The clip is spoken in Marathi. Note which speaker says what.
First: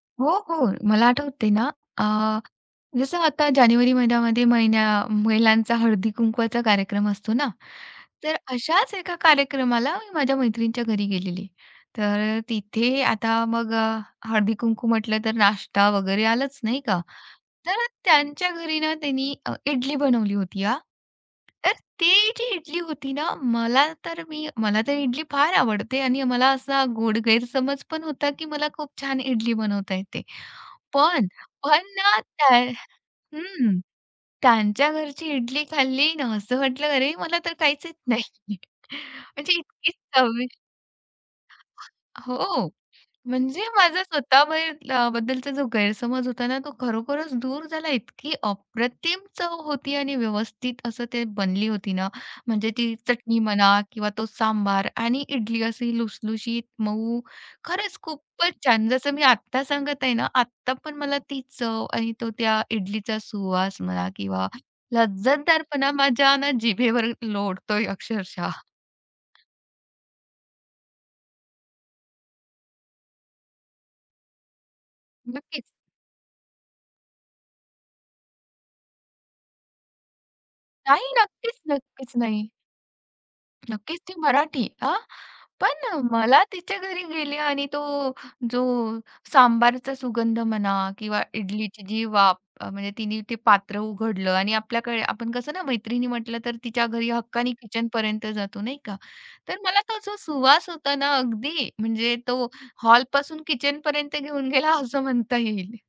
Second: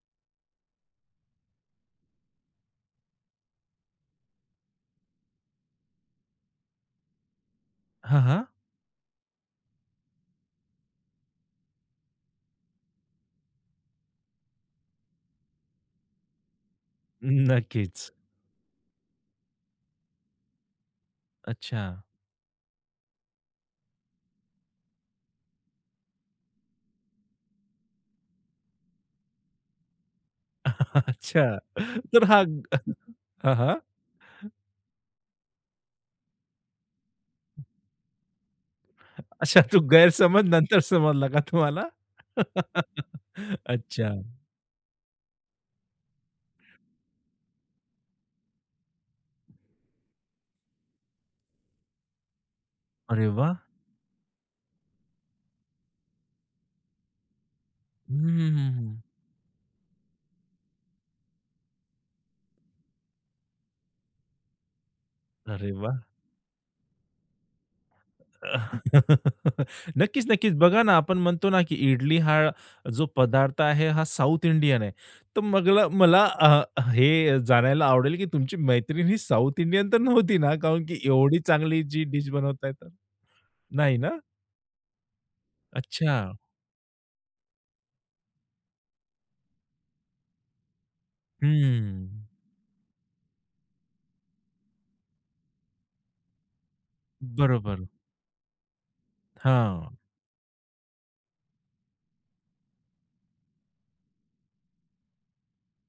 Speaker 1: हो, हो. मला आठवतंय ना, अ, जसं आता जानेवारी महिन्यामध्ये महिन्या महिलांचा हळदी-कुंकवाचा कार्यक्रम असतो ना,
Speaker 2: हां,
Speaker 1: तर
Speaker 2: हां.
Speaker 1: अशाच एका कार्यक्रमाला मी माझ्या मैत्रिणीच्या घरी गेलेली. तर अ, तिथे आता मग अ, हळदी-कुंकू म्हटलं तर नाश्ता वगैरे आलाच नाही का.
Speaker 2: न
Speaker 1: तर
Speaker 2: नक्कीच.
Speaker 1: त्यांच्या घरी ना, तिनी अ, इडली बनवली होती हां. तर
Speaker 2: अच्छा.
Speaker 1: ती जी इडली होती ना. मला तर मी मला तर इडली फार आवडते आणि मला असा गोड गैरसमज पण होता, की मला खूप छान इडली बनवता येते. पण
Speaker 2: अच्छा.
Speaker 1: पण ना,
Speaker 2: तर हा
Speaker 1: त्या
Speaker 2: हां, हां.
Speaker 1: हं. त्यांच्या घरची इडली खाल्ली ना, असं वाटलं, "अरे, मला तर
Speaker 2: [unintelligible]
Speaker 1: काहीच नाही." म्हणजे
Speaker 2: अच्छा, तो
Speaker 1: इतकी
Speaker 2: गैरसमज
Speaker 1: चविष
Speaker 2: नंतर समजलं का तुम्हाला?
Speaker 1: हो. म्हणजे माझा
Speaker 2: अच्छा.
Speaker 1: स्वतः बाहेर अ, बद्दलचा जो गैरसमज होता ना, तो खरोखरच दूर झाला इतकी अप्रतिम चव होती आणि व्यवस्थित असं ते बनली होती ना. म्हणजे ती
Speaker 2: अरे
Speaker 1: चटणी
Speaker 2: वाह!
Speaker 1: म्हणा किंवा तो सांबार आणि इडली अशी लुसलुशीत, मऊ. खरंच
Speaker 2: हं, हं,
Speaker 1: खूपच
Speaker 2: हं,
Speaker 1: छान
Speaker 2: हं.
Speaker 1: जसं मी आत्ता सांगत आहे ना, आत्ता पण मला ती चव आणि तो त्या इडलीचा सुवास म्हणा किंवा
Speaker 2: अरे
Speaker 1: लज्जतदारपणा
Speaker 2: वाह!
Speaker 1: माझ्या ना जिभेवर लोळतोय अक्षरशः.
Speaker 2: नक्कीच, नक्कीच. बघा ना, आपण म्हणतो ना की इडली हा जो पदार्थ आहे, हा साउथ इंडियन आहे. तर
Speaker 1: नक्कीच.
Speaker 2: मगला मला अ, हे जाणायला आवडेल की तुमची मैत्रीण ही साउथ इंडियन तर नव्हती ना? कारण की
Speaker 1: नाही,
Speaker 2: एवढी
Speaker 1: नक्कीच,
Speaker 2: चांगली जी
Speaker 1: नक्कीच.
Speaker 2: डीश
Speaker 1: नाही.
Speaker 2: बनवताय तर? नाही
Speaker 1: नक्कीच, ती
Speaker 2: ना?
Speaker 1: मराठी. हां, पण अ,
Speaker 2: अच्छा.
Speaker 1: मला तिच्या घरी गेले आणि तो जो सांबारचा सुगंध म्हणा किंवा
Speaker 2: हं,
Speaker 1: इडलीची जी
Speaker 2: हं.
Speaker 1: वाफ अ, म्हणजे तिने ते पात्र उघडलं आणि आपल्याकडे आपण कसं ना मैत्रिणी म्हटलं तर तिच्या घरी हक्काने
Speaker 2: बरोबर.
Speaker 1: किचनपर्यंत जातो नाही का. तर मला
Speaker 2: हां.
Speaker 1: तो जो सुवास होता ना, अगदी म्हणजे तो हॉलपासून किचनपर्यंत घेऊन गेला असं म्हणता येईल.